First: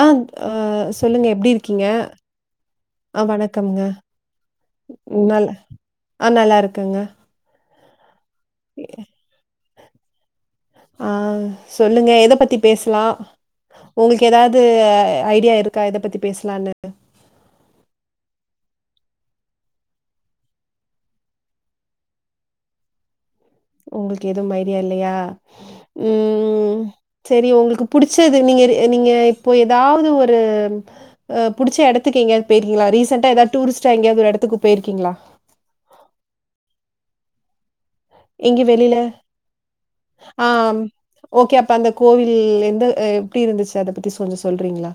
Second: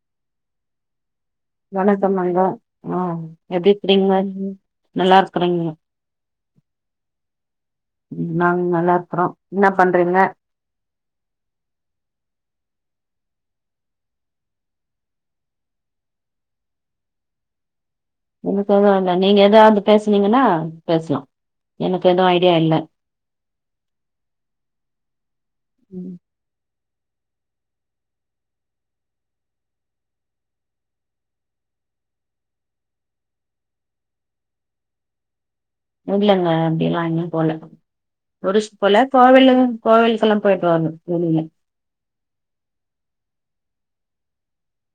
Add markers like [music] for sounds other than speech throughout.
அஹ அஹ சொல்லுங்க எப்படி இருக்கீங்க வணக்கம்ங்க ஆ ஆஹ எப்டி வணக்கம்ங்க இருக்கிறீங்க நல்லா நல்ல இருக்கறீங்க நல்லா இருக்குங்க நாங்க நல்லா இருக்கிரோம் நா பண்றீங்க ஆஹ சொல்லுங்க எத பத்தி பேசலாம உங்களுக்கு எதாவது ஐடியா இருக்கா எத பத்தி பேசலான்னு எனக்கு எதுவும் நீங்க ஏதாவது பேசனீங்கன்னா பேசலாம் எனக்கு எதுவுவூ ஐடியா இல்ல உங்களுக்கு எதுவும் மைரியா இல்லையா ம். உம் சரி உங்களுக்கு புிடிச்சது நீங்க நீங்க இப்போ ஏதாவது ஒரு புடிச்ச இடத்துக்கு எங்கயாவது போயிருக்கீங்களா ரீசண்டா ஏதாவது டூரிஸ்டா எங்கயாவது ஒர் இடத்துக்கு போயிருக்கீங்களா இல்லங்க அப்டி லா எங்கேயும் போல இங்க டூரிஸ்ட் வெளில போல கோவிலு கோவிலுக்கெல்லா போயிட்டு ஆஹ வரணு வெளில ஓகே அப்ப அந்த கோவில் எந்த எப்படி இருந்துச்சு அத பத்திசோ கொஞ்சம் சொல்றீங்களா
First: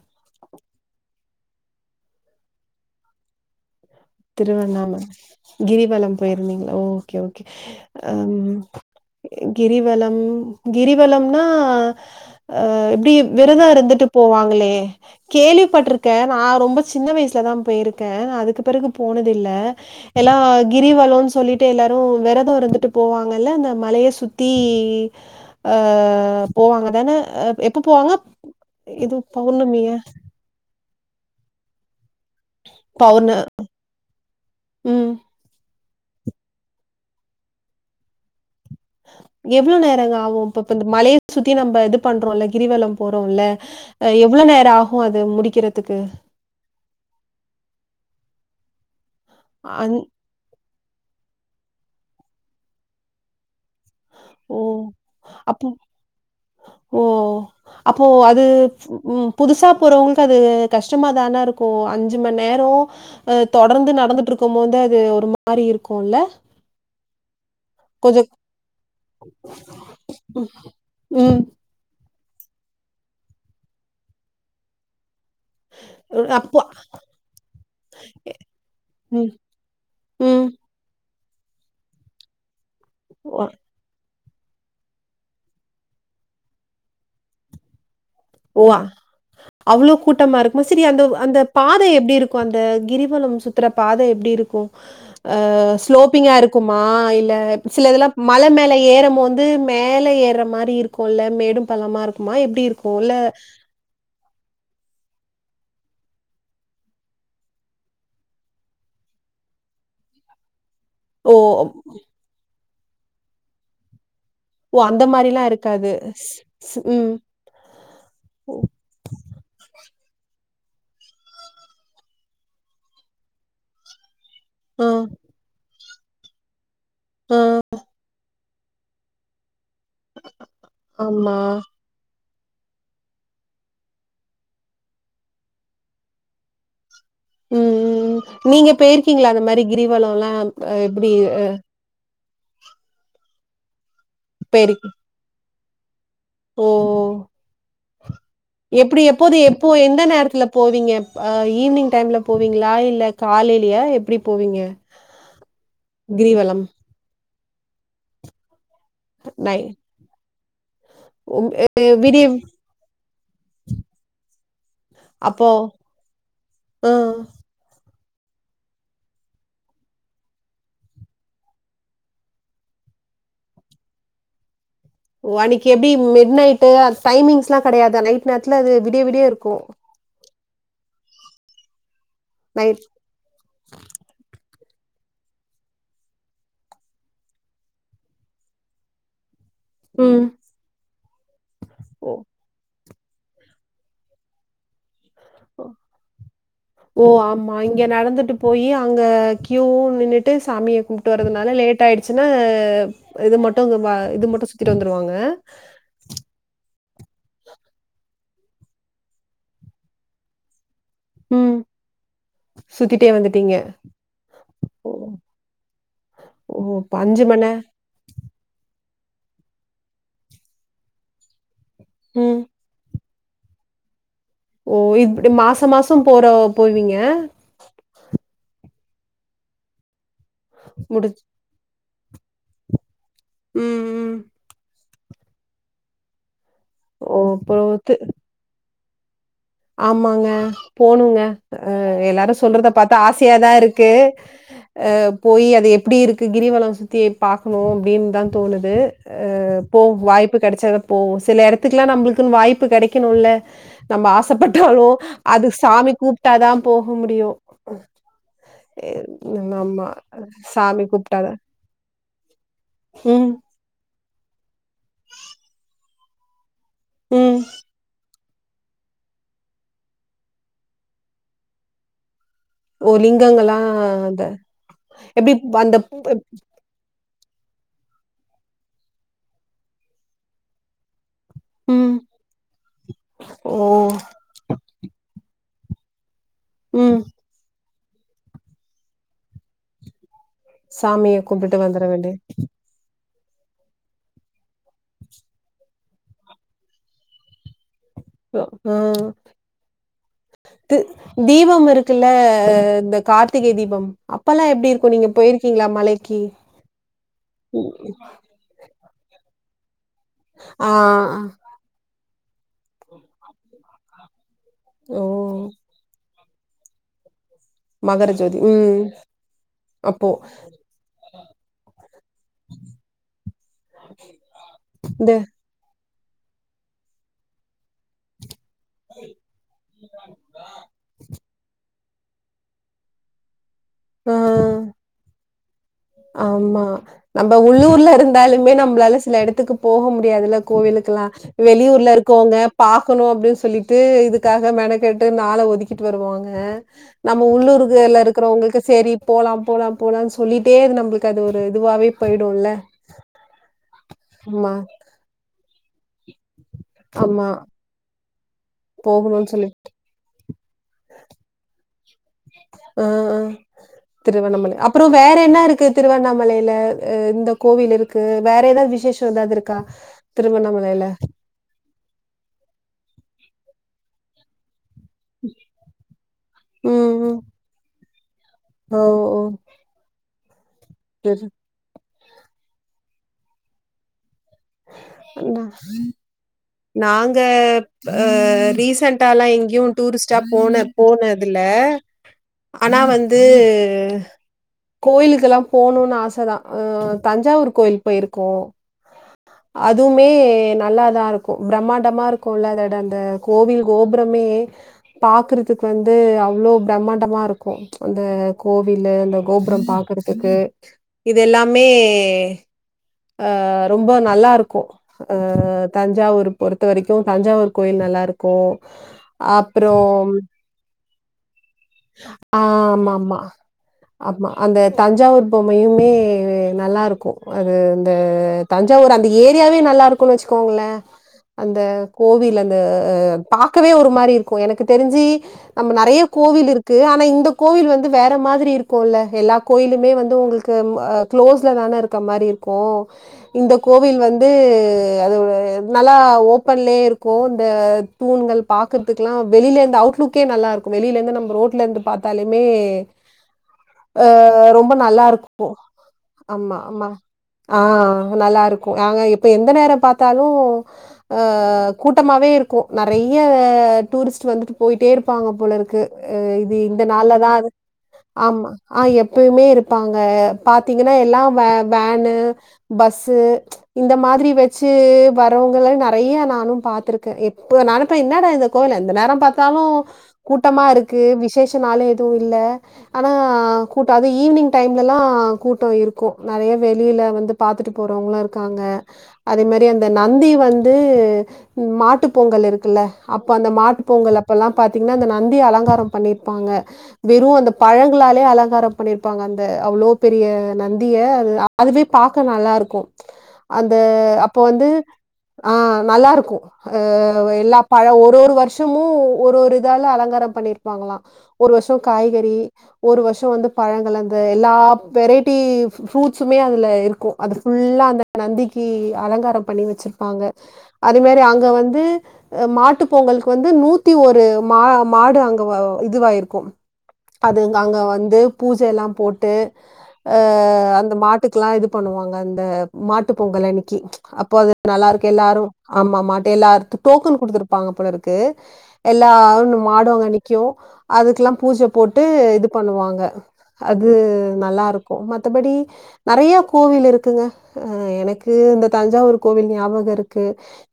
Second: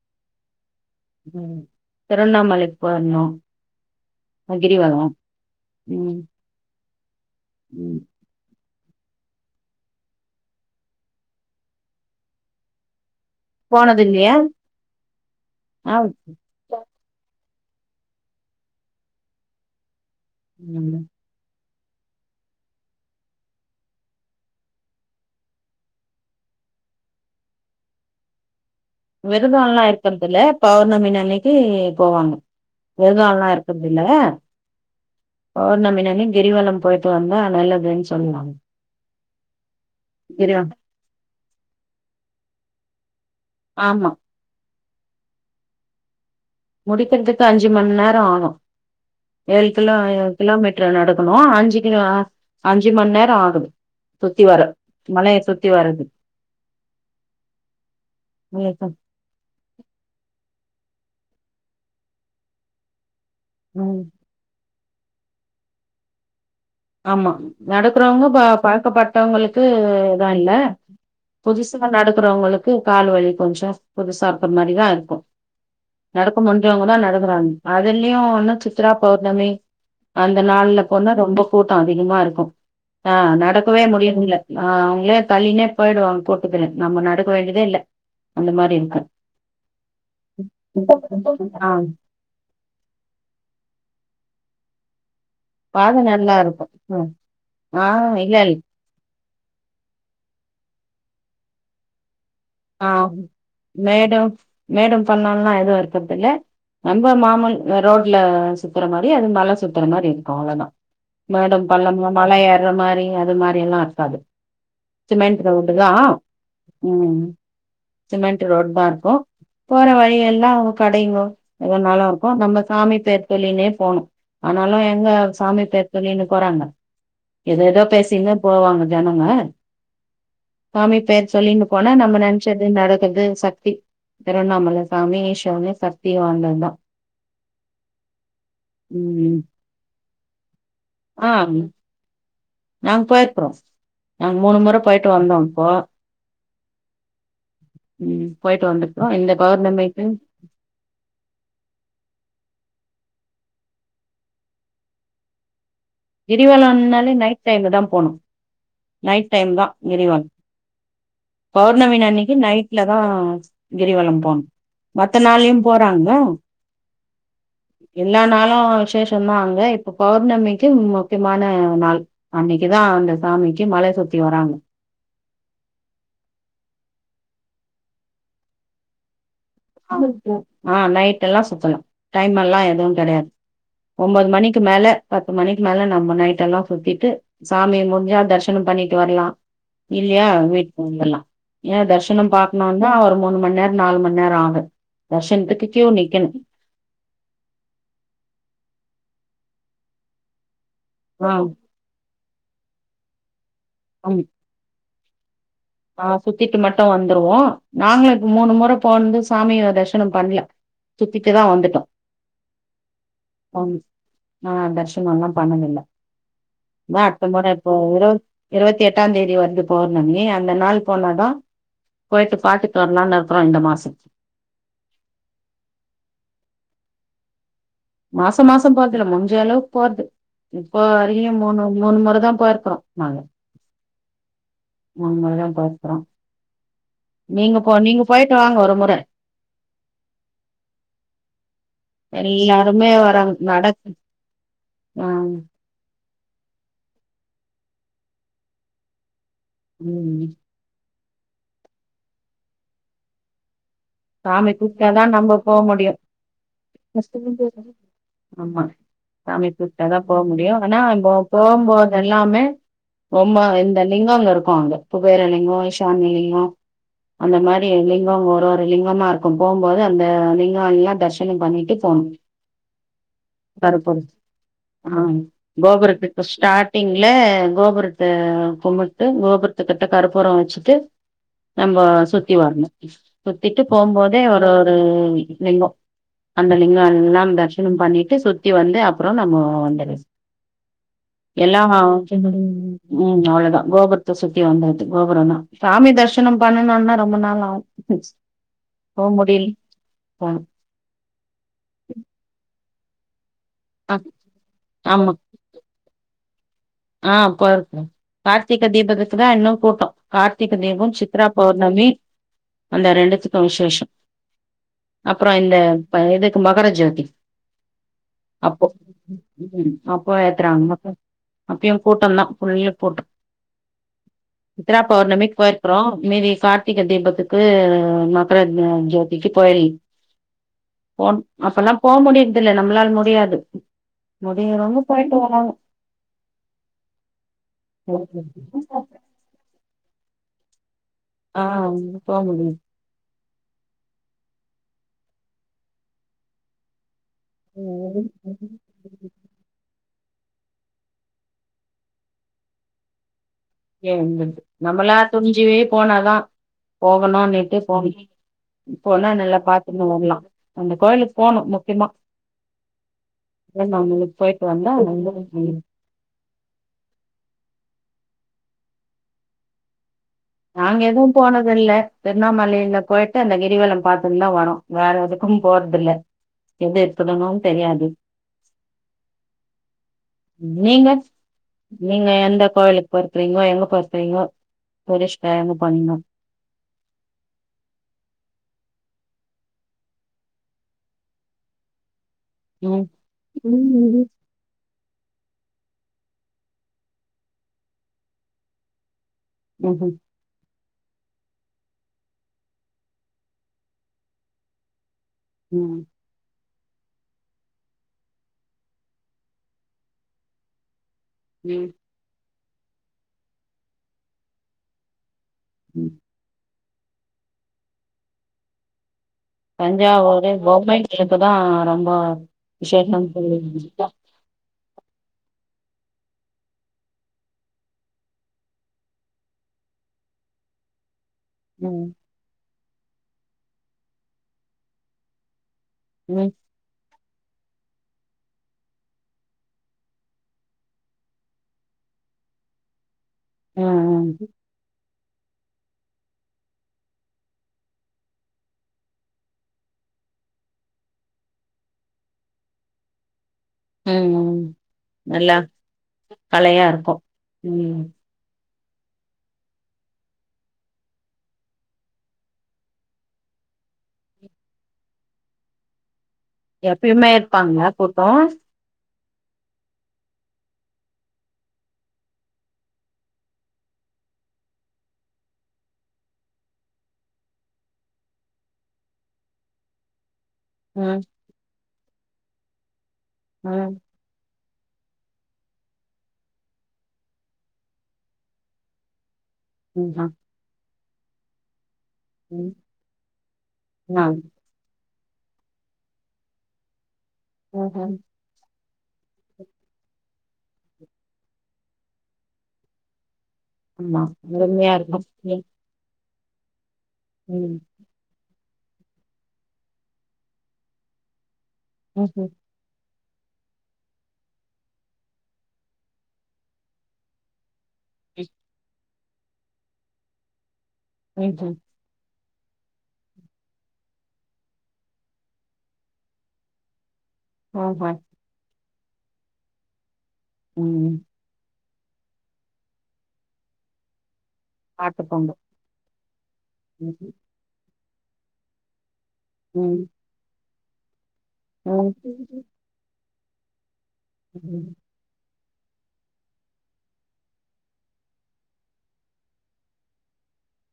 உஹம் திருவண்ணாமலைக்கு போயிருந்தோம் திருவண்ணாமலை கிரிவலம் ம் போயிருந்தீங்களா ஹ ஓகே ஓகே ம். ஹ கிரிவலம் கிரிவலம்னா அஹ எப்டி விரதம் போனது இருந்துட்டு இல்லையா போவாங்களே ஆ கேள்விப்பட்டிருக்கேன் நான் ரொம்ப சின்ன வயசுலதான் போயிருக்கேன் அதுக்கு பிறகு போனதில்லை எல்லாம் கிரிவலம்ன்னு சொல்லிட்டு எல்லாரும் விரதம் இருந்துட்டு போவாங்கல்ல இந்த மலையை சுத்தி அஹ் போவாங்க தானே எப்ப போவாங்க இது விருதுள்ளா பௌர்ணமியா இருக்கதுல ப பூ மின்னிலக்கு போவாங்க பௌர்ண விரதலாம் இருக்கிறதுல ம் பௌர்ணமின் என் கிரிவலம் போயிட்டு வந்தா நல்லதுன்னு சொல்லுவாங்க எவ்வளவு நேரங்க ஆகும் கிரிவ இப்ப மழையை சுத்தி நம்ம இது பண்றோம்ல்ல கிரிவலம் ஆமா எவ்வளவு நேரம் ஆகும் க்கும் அது முடிக்கிறதுக்கு முடிக்கிறதுக்கு அஞ்சு மணி நேரம் ஆகும் ஏழு கிலோ அந் கிலோமீட்டர் நடக்கும் அஞ்சு அஞ்சு மணி நேரம் ஆகுது சுத்தி ஓ வர மலைய அப்போ சுத்தி வரது ஓ அப்போ அது ம் உ புதுசா போறவங்களுக்கு அது கஷ்டமா தானே இருக்கும் அஞ்சு மணி நேரம் தொடர்ந்து நடந்துட்டு இருக்கும் போது இது ஒரு மாதிரி இருக்கும்ல ஆமா நடக்கறவங்க கொஞ்சம் பா பழக்கப்பட்டவங்களுக்குதான் இல்ல ம் புதுசு நட அப்புறவங்களுக்கு கால் வலி கொஞ்சம் புதுசாப்பிடற மாதிரிதான் இருக்கும் நடக்க அப்போ முடியவங்கதான் நடக்குறாங்க அதுலயும் ஒன்னும் சித்ரா ம், பௌர்ணமி அந்த ம். நாள்ல பொண்ணா ரொம்ப கூட்டம் அதிகமா இருக்கும் ஆஹ் ஒ நடக்கவே முடியும்ல ஆஹ் அவங்களே தல்லினே போயிடுவாங்க போட்டுக்கிறேன் நம்ம நடக்க வேண்டியதே இல்ல அந்த மாரி ஓவா இருக்கு அவ்ளோ கூட்டமா இருக்கும சரி அந்த அந்த ஆ பாதை எப்படி இருக்கும் அந்த கிரிவலம் சுத்தற பாதை எப்படி இருக்கும் க்கும் ஹ பாத ஸ்லோப்பிங்கா நல்லா இருக்கு இருக்குமா ம் இல்ல ஆ சில இதெல்லாம் இல்ல மலை இல் மேல ஏறம வந்து மேல ஏற மாதிரி இருக்கும் கொள்ள மேடும் பல்லமா இருக்குமா எப்படி ஆஹ மேடம் மேடம் பண்ணாலலாம் எதுவும் இருக்கதில்லை நம்ம மாமல் ரோட்டில் சுத்துற மாதிரி அது மழை சுற்றுற மாதிரி இருக்கும் அவ்வளோதான் ஓ! மேடம் பள்ளம்ல்லாம் மலைய இரு இருற மாதிரி அது மாதிரி எல்லாம் இருக்காது ஓ அந்த சிமெண்ட் மாதிரிஎல்லாம் ரோடு தா இருக்காது ஸ்ஸ்உம் ம் சிமெண்ட் ரோடு தான் இருக்கும் ப் போற வழி எல்லாம் ஒரும் கடைங்க அது நல்லா இருக்கும் நம்ம சாமி போற சொல்லினே போனும் ஆனாலும் ஆ. எங்க சாமி பே சொல்லினு போறாங்க ஏதோ ஏதோ பேசறீங்க போவாங்க ஜனங்க சாமி பெயர் ஆமா. சொல்லினு போனா நம்ம நன் என்ன நடக்குறது சக்தி திருவண்ணாமலை சாமி ஈஸ்வரன் சக்தி வாழ்ந்தவன் தான் உம் உம் நீங்க போயிருக்கீங்களா ம் அந்த மாதிரி கிரிவலம் எல்லாம் எப்படி ஆ உம் நாங்க போயிருக்கிறோம் நாங்க மூணு முறை போயிருக் போயிட்டு வந்தோம் ஹா ஓ ஓ போயிட்டு எப்படி வந்துருக்கோ இந்த எப்போது எப்போ எந்த பௌர்ணமிக்கு நேரத்துல போவீங்கப் ஈவினிங் டைம்ல போவீங்களா இல்ல காலைலயா எப்படி போவீங்க கிரிவலம் கிரிவலம்னாலே நைட் சேர்ந்துதான் போனும் நைட் டைம் நை தான் உருவம் உம் எ பௌர்ணமி விடிய அன்னைக்கு நைட்லதான் கிரிவலம் போனும் மத்த அப்போ நாளையும் போறாங்க ஆ. எல்லா நாளும் விசேஷம்தான் அங்க இப்ப பௌர்ணமி உம் முக்கியமான நாள் அன்னைக்குதான் அந்த சாமிக்கு மலை சுத்தி வராங்க ஓ அன்னைக்கு எப்படி மிட் நைட்டு டைமிங்ஸ் எல்லாம் கிடையாது நைட் நேரத்துல அது விடிய விடிய இருக்கும் ஆருத்ரா ஆஹ் நைட் எல்லாம் சுத்தலாம் டைம் எல்லாம் நைட் எதுவும் கிடையாது ஒன்பது மணிக்கு அதுக்கு மேல பத்து மணிக்கு மேல நம்ம நைட் எல்லாம் சுத்திட்டு சாமி முடிஞ்சா தரிசனம் பண்ணிட்டு வரலாம் ம். இல்லையா வீட்டுக்கு வந்துலாம் இல்லா ஓ! தர்சனம் பாக்கணும் என்னஒரு மூணு மணி நேரம் நாலு மணிநேரம் ஆகும் ஆஹ ஓ ஓ ஆமா இங்க நடந்துட்டு போயி அங்க கீழே நின்னுட்டு சாமிய நீ ஆ போறதுனால லேட் ஆயிடும் திலக இது மட்டு இல்ல இல்லஇது மட்டும் சுத்திட்டு வந்துடுவாங்க உஹ [inaudible] ஆஹ் சுத்திட்டு மட்டும் வந்துருவோம் நாங்களுக்கு மூணு முறை போநோம் சாமிய தரிசனம் பண்ணல சுத்திட்டுதான் ம். வந்துட்டோம் சுத்திட்டே வந்துட்டீங்க. ஓ! தரிசனம் எல்லாம் பண்ணலான் ஓ! அப்ப அடுத்த மணி முறை நேர இப்போ இரு இருபத்தி எட்டாம் தேதி வந்து பௌர்ணமி அந்த நாள் போனாதான் போயிட்டு ம். பாத்துட்டு வரலாம்னு இந்த மாசம் ஓ இப்படி மாச மாசம் போற போவிங்க மாசம் மாசம் போறதுல முஞ்ச அளவுக்கு போறது இப்ப முடிச் அதிக மூணு மூணு முறை தான் போயிருக்கறோம் நாங்க உம் உம் நாமல்லாம் பாக்குறோம் ஓ! நீங்க போ போத்து நீங்க போயிட்டு வாங்க ஒரு முறை [inaudible] ஆமாங்க போணுங்க அஹ் எல்லாரும் சொல்றத எல்லாருமே பார்த்தா வராங்க ஆசயாதான் நட இருக்கு ஆ அஹ் போய் அது எப்படி இருக்கு கிரிவலம் சுத்தி பார்க்கணும் அப்படின்னு தான் தோணுது போ ம் வாய்ப்பு கிடைச்சா போவோம் சில இடத்துக்குல்லாம் நம்மளுக்குனு வாய்ப்பு கிடைக்கணும்ல்ல நம்ம சாமி ஆசப்பட்டாலு கூப்பிட்டாதான் நம்ம அது போக சாமி முடியும் கூப்ட்டா தான் போக முடியும். ஆமா எ சாமி ஆமா கூப்ட்டாதான் போக முடியும் ஆனா சாமி கூப்ட்டா தான். போகும்போது எல்லாமே ம். ரொம்ப இந்த லிங்க அங்க இருக்கும் அங்க குபேர லிங்கம் ஈசா லிங்கம் அந்த ம். மாதிரி லிங்ககோ ஒருலிங்கமா இருக்கும் போகும்போது அந்த லிங்கம் எல்லாம் தரிசனம் பண்ணிட்டு போகணும் ஓ லிங்கங்களாம் அத ஆ எப்படி அந்த ல கோபுரத்தை கும்புட்டு கோபுரத்து கிட்ட கருப்புரம் வச்சுட்டு நம்ம ம். சுத்தி வரணும் ஓ! திட்டு போகும்போதே ஒரு ஒரு லிங்கம் அந்த லிங்கம் ம். எல்லாம் தர்சன ம் பண்ணிட்டு சுத்தி வந்து அப்புறம் நம்ம வந்து சாமியை கும்பிட்டு வந்துர வேண்டிய ம் அவ்வளவுதான் கோபுரத்தை சுத்தி வந்தது கோபுரம் தான் சாமி தரிசனம் பண்ணனும்னா ரொம்ப நாள் ஆவும் உஹம் போனு தீபம் இருக்குல்ல காற்று கார்த்திகை தீபம் ஆ அப்பெல்லாம் எப்படி இருக்கும் நீங்க போயிருக்கீங்களா மலைக்கு ஆஹ் போயிருக்கோ கார்த்திக தீபத்துக்கு தான் இன்னும் கூட்டம் கார்த்திகை ஆ தீபம் சித்ரா பௌர்ணமி அந்த ரெண்டுத்துக்கும் விசேஷம் ஓ! அப்புறம் இந்த வந்து மகாராஜாக்கே மகரஜோதி உம அப்போ இங்கேயும் கூட்டம் தான் புள்ளு கூட்டம் சித்ரா இந்த பெளர்ணமி போய்யிருகாங் ஆஹ் இனி கார்த்திகை தீபத்துக்கு மகரஜோதிக்கு போய் போன் அப் போக முடியுறது இல்ல நம்மளால முடியாது ஆ முடியுறவங்க போயிட்டு வராங்க ஆமா நம்ம உள்ளூர்ல இருந்தாலுமே நம்மலால சில இடத்துக்கு போக முடியா முடியாதுல கோவிலுக் பாக்கலாம் ஆ வெளியூர்ல போ இருக்குரவங்க முடியுது பாக்கணும் அப்படின்னு சொ சொல்லிட்டு இதுக்காக மெனக்கெட்டு நாளை ஒதுக்கிட்டு வருவாங்க நம்ம உள்ளூர்குள்ள இருக்கிறவங்களுக்கு செரி போலாம்ல போலான்னு சொல்லிட்டே அது நம்மளுக்கு அது ஒரு இதுவாவே போயிடும்ல ஏ ஆமா, நம்மளா துணுஞ்சிவே போனா லா ஆமா. போகலாங்கிட்டு போனே அப்பனா போகணும்னு நல்லா சொல்லி பாத்துன்னு வரலாம் அந்த கோயிலுக்கு போனும் முக்கியமா ஆஹ் ஆஹ் திருவண்ணாமலைக்கு போயிட்டு திருவண்ணாமலை ஹ வந்தா அப்புறம் நல்லா வேற என்ன இருக்கும். இருக்கு திருவண்ணாமலையில இந்த கோவில் இருக்கு வேற ஏதாவது விஷேசம் ஏதாவது இருக்கா நாங்க திருவண்ணாமலையில? எதுவும் போனது இல்ல திருவண்ணாமலையில போய் அந்த கிரிவலம் பாத்துட்டு தான் வரும் வேற எதுக்கும் போறதுயில்ல எது இருக்குதுனு தெரியாது ஹ ஓ நீங்க சரி. நீங்க எந்த கோயில் போயிருக்கீங்களோ எங்க போயிருக்கிங்களோ நாங்க ரீசன்ட் லாம் எங்கேயும் டூரிஸ்ட்டா போன போனதுல ஆனா வந்து ம் கோயிலுக்கெல்லாம் போணும்னு ஆசை தான் அஹ் தஞ்சாவூர் கோயில் போயிருக்கோம் ம் அதுமே நல்லாதான்ருக்கும் பிரம்மாண்டமா இருக்கும்ல்ல அதட அந்த கோவில் கோபுரமே பாக்குறதுக்கு ம் வந்து அவ்ளோ பிரம்மாண்டமா இருக்கும் அந்த கோவில்அந்த கோபுரம் பாக்குறதுக்கு இதெல்லாமே ம் ஆஹ் ரொம்ப நல்லாருக்கும் ம் தஞ்சாவூர் பொறுத்து த்த வரைக்கும் தஞ்சாவூர் கோயில் நல்லா இருக்கும் தஞ்சாவூர் பொம்மை இப்பதான் ஆஹ் ஆமா ஆமா ஆமா அந்த தஞ்சாவூர் பொம்மையுமே நல்லாருக்கும் அது இந்த தஞ்சாவூர் அந்த ஏரியாவே நல்லா இருக்கும் வச்சுக்கோங்களே அந்த ம் கோவில் அந்த பார்க்கவே ஒரு மாரி இருக்கும் எனக்கு தெரிஞ்சு நம்ம நெறைய ம் கோவில் இருக்கு ஆனா இந்த கோவில் வந்து வேற மாதிரி இருக்கும்ல்ல எல்லா கோயிலுமே வந்து உங்களுக்கு க்ளோஸ்ல தானே இருக்க மாதிரி இருக்கும் இந்த ம் கோவில் ம் வந்து அது நல்லா ஓபன்லே இருக்கும் அ தூண்கள் பாக்றதுக்கல்லாம் வெளியில இரு அட்லுக்கே நல்லா இருக்கும் வெளியில இருந்து நம்ம ரோட வல இருந்து பார்த்தாலுமே ம் ம் அஹ் ரொம்ப நல்லா இருக்கும்ப்ப ஆமா கலையா ஆமா இருக்கு ம் ஆஹ் நல்லா ருக்கு நாங்க இப்ப எந்த நேரம் பாத்தாலும் அஹ் கூட்டமாவே இருக்கும் நிறைய டூரிஸ்ட் வந்துட்டு போயிட்டே இருப்பாங்க போல இருக்கு இது இந்த எப்பயுமே நாள்ல தான் இருப்பாங்களா கூட்டோ ஆமா ஆ எப் எப்பயுமே இருப்பாங்க பாத்தீங்கன்னா எல்லாம் வேன் பஸ்இந்த மாதிரி வச்சு வரவங்கள நெறைய நானும் பாத்திருக்கேன் எப்ப நானுப்ப என்னடா இந்த கோவில்எந்த நேரம் பாத்தாலும் கூட்டமா ம் விசேஷ னாலும் எதுவும் இல் ஆனா ம் கூட்டாது ஈவி்னிங் டைம்ல எல்லாம் கூட்டம் இருக்கும் நிறைய வெளியில வந்து பாத்துட்டு போறவங்களாம் இருக்காங்க அதே மாரி அந்த ம் ஆ நந்தி வந்து [unintelligible] மாட்டு பொங்கல் ம் இருக்குல்ல அப்ப அந்த மாட்டு ஆ பொங்கல் அப்பல்லாம் பாத்தீ இன்னும் அந்த நந்தி அலங்காரம் பண்ணிருப்பாங்க வெறும் அந்த ம்ஹும் பழங்களாலே அலங்காரம் பண்ணியிருப்பாங்க அந்த அவ்ளோ பெரிய நந்திய அது அதுவே பாக்க நல்லா இருக்கும் அந்த ஆமா அப்போ வந்து அருமையா இருக்கு ஆ நல்லா இருக்கும் கு ஆ ம் எல்லா பழ ஒரு ஒரு வருஷம் இன்னமு ஒரு ஒரு இதால அலங்காரம் பண்ணிரு பாக்கலாம் ஒரு வருஷோம் ம்ஹும் காய்கறி ஒரு வருஷோம் வந்து பழங்கள் அந்த எல்லா வெரைட்டி ஃப்ரூட்ஸுமே அதில இருக்கும் அதுக்கு ஃபுல்லா அந்த நந்திக்கு அலங்காரம் பண்ணி வச்சிருப்பாங்க அது மாரி அங்க ம்ஹும் வந்து மாட்டு பொங்கலுக்கு வந்து நூத்தி ஒரு மா மாடு அங்க இதுவாயிருக்கும் அதுங்க ஆஹா வந்து பூஜ எல்லாம் போட்டு அந்த ம் மாட்டுக்கெலாம் இது பண்ணுவாங்க அந்த மாட்டு பொங்கல் அன்னைக்கு அப்ப இப்போது நல்லா பாட்டு இருக்கு பொங்கல் எல்லாரும் ஆமாமாட்ட எல்லாருத்தக்கும் ம் டோக்கன் குடுத்துருப்பாங்க போல இருக்கு க்கு எல்லா ன்ன ம் மாடும் அங்க நிக்கும் அது லாம் பூஜ போட்டு இது ம் பண்ணுவாங்க அது நல்லாருக்கும் மத்தபடி நெறைய கோவில் இருக்குங்க எனக்கு இந்த தஞ்சாவூர் கோவில் ஞாபகம் இருக்கு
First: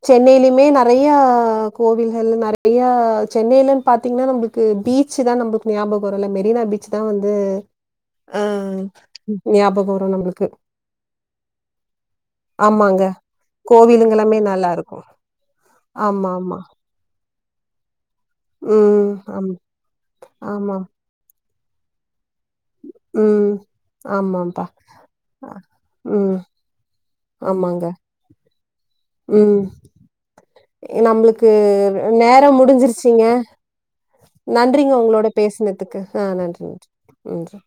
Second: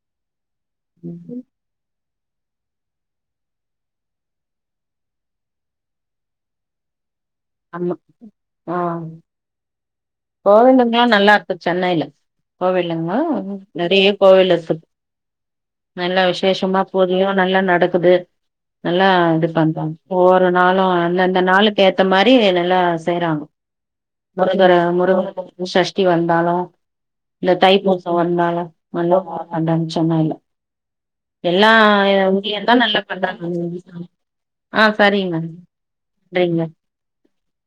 சென்னையிலயும் மே நெறைய ம் கோவில் நெறைய சென்னையில பாத்தீங்கன்னா நம்மளுக்கு பீச் தான் நமக்கு ஞாபகம் வருல்ல மெரினா பீச் தான் வந்து வந்து ஆமா ஆ ஞாபகம் வரும் நம்பளுக்கு. கோவிலுங்களும் நல்லா இருக்கு சென்னையில ஆமாங்க. கோவிலுங்களும் நெறைய கோவிலுங்களுமே கோவில் இருக்குது நல்லாருக்கும். நல்ல ஆமா, ஆமா. விசேஷமா பூஜயும் நல்லா நடக்குது ம். நல்லா இது ஆமா, பண்றாங்க ஒவ்வொரு ஆமா. நாளும் அந்தந்த நாளு ே [unintelligible] நல்லா செய்றாங்கறை ம். ஆமாம்ப்பா. அ [unintelligible] சஷ்டி ம். வந்தாலும் இந்த தைப்புசம் வந்தள உம் நம்மளுக்கு எல்லா நேரம் ஊர்லயுந்தா நல்லா முடிஞ்சிருச்சீங்க பண்றாங்க ஆ நன்றிங்க உங்களோட சரிங்க பேசினதுக்கு ஆஹ் நன்றிங்க நன்றி நன்றி நன்றி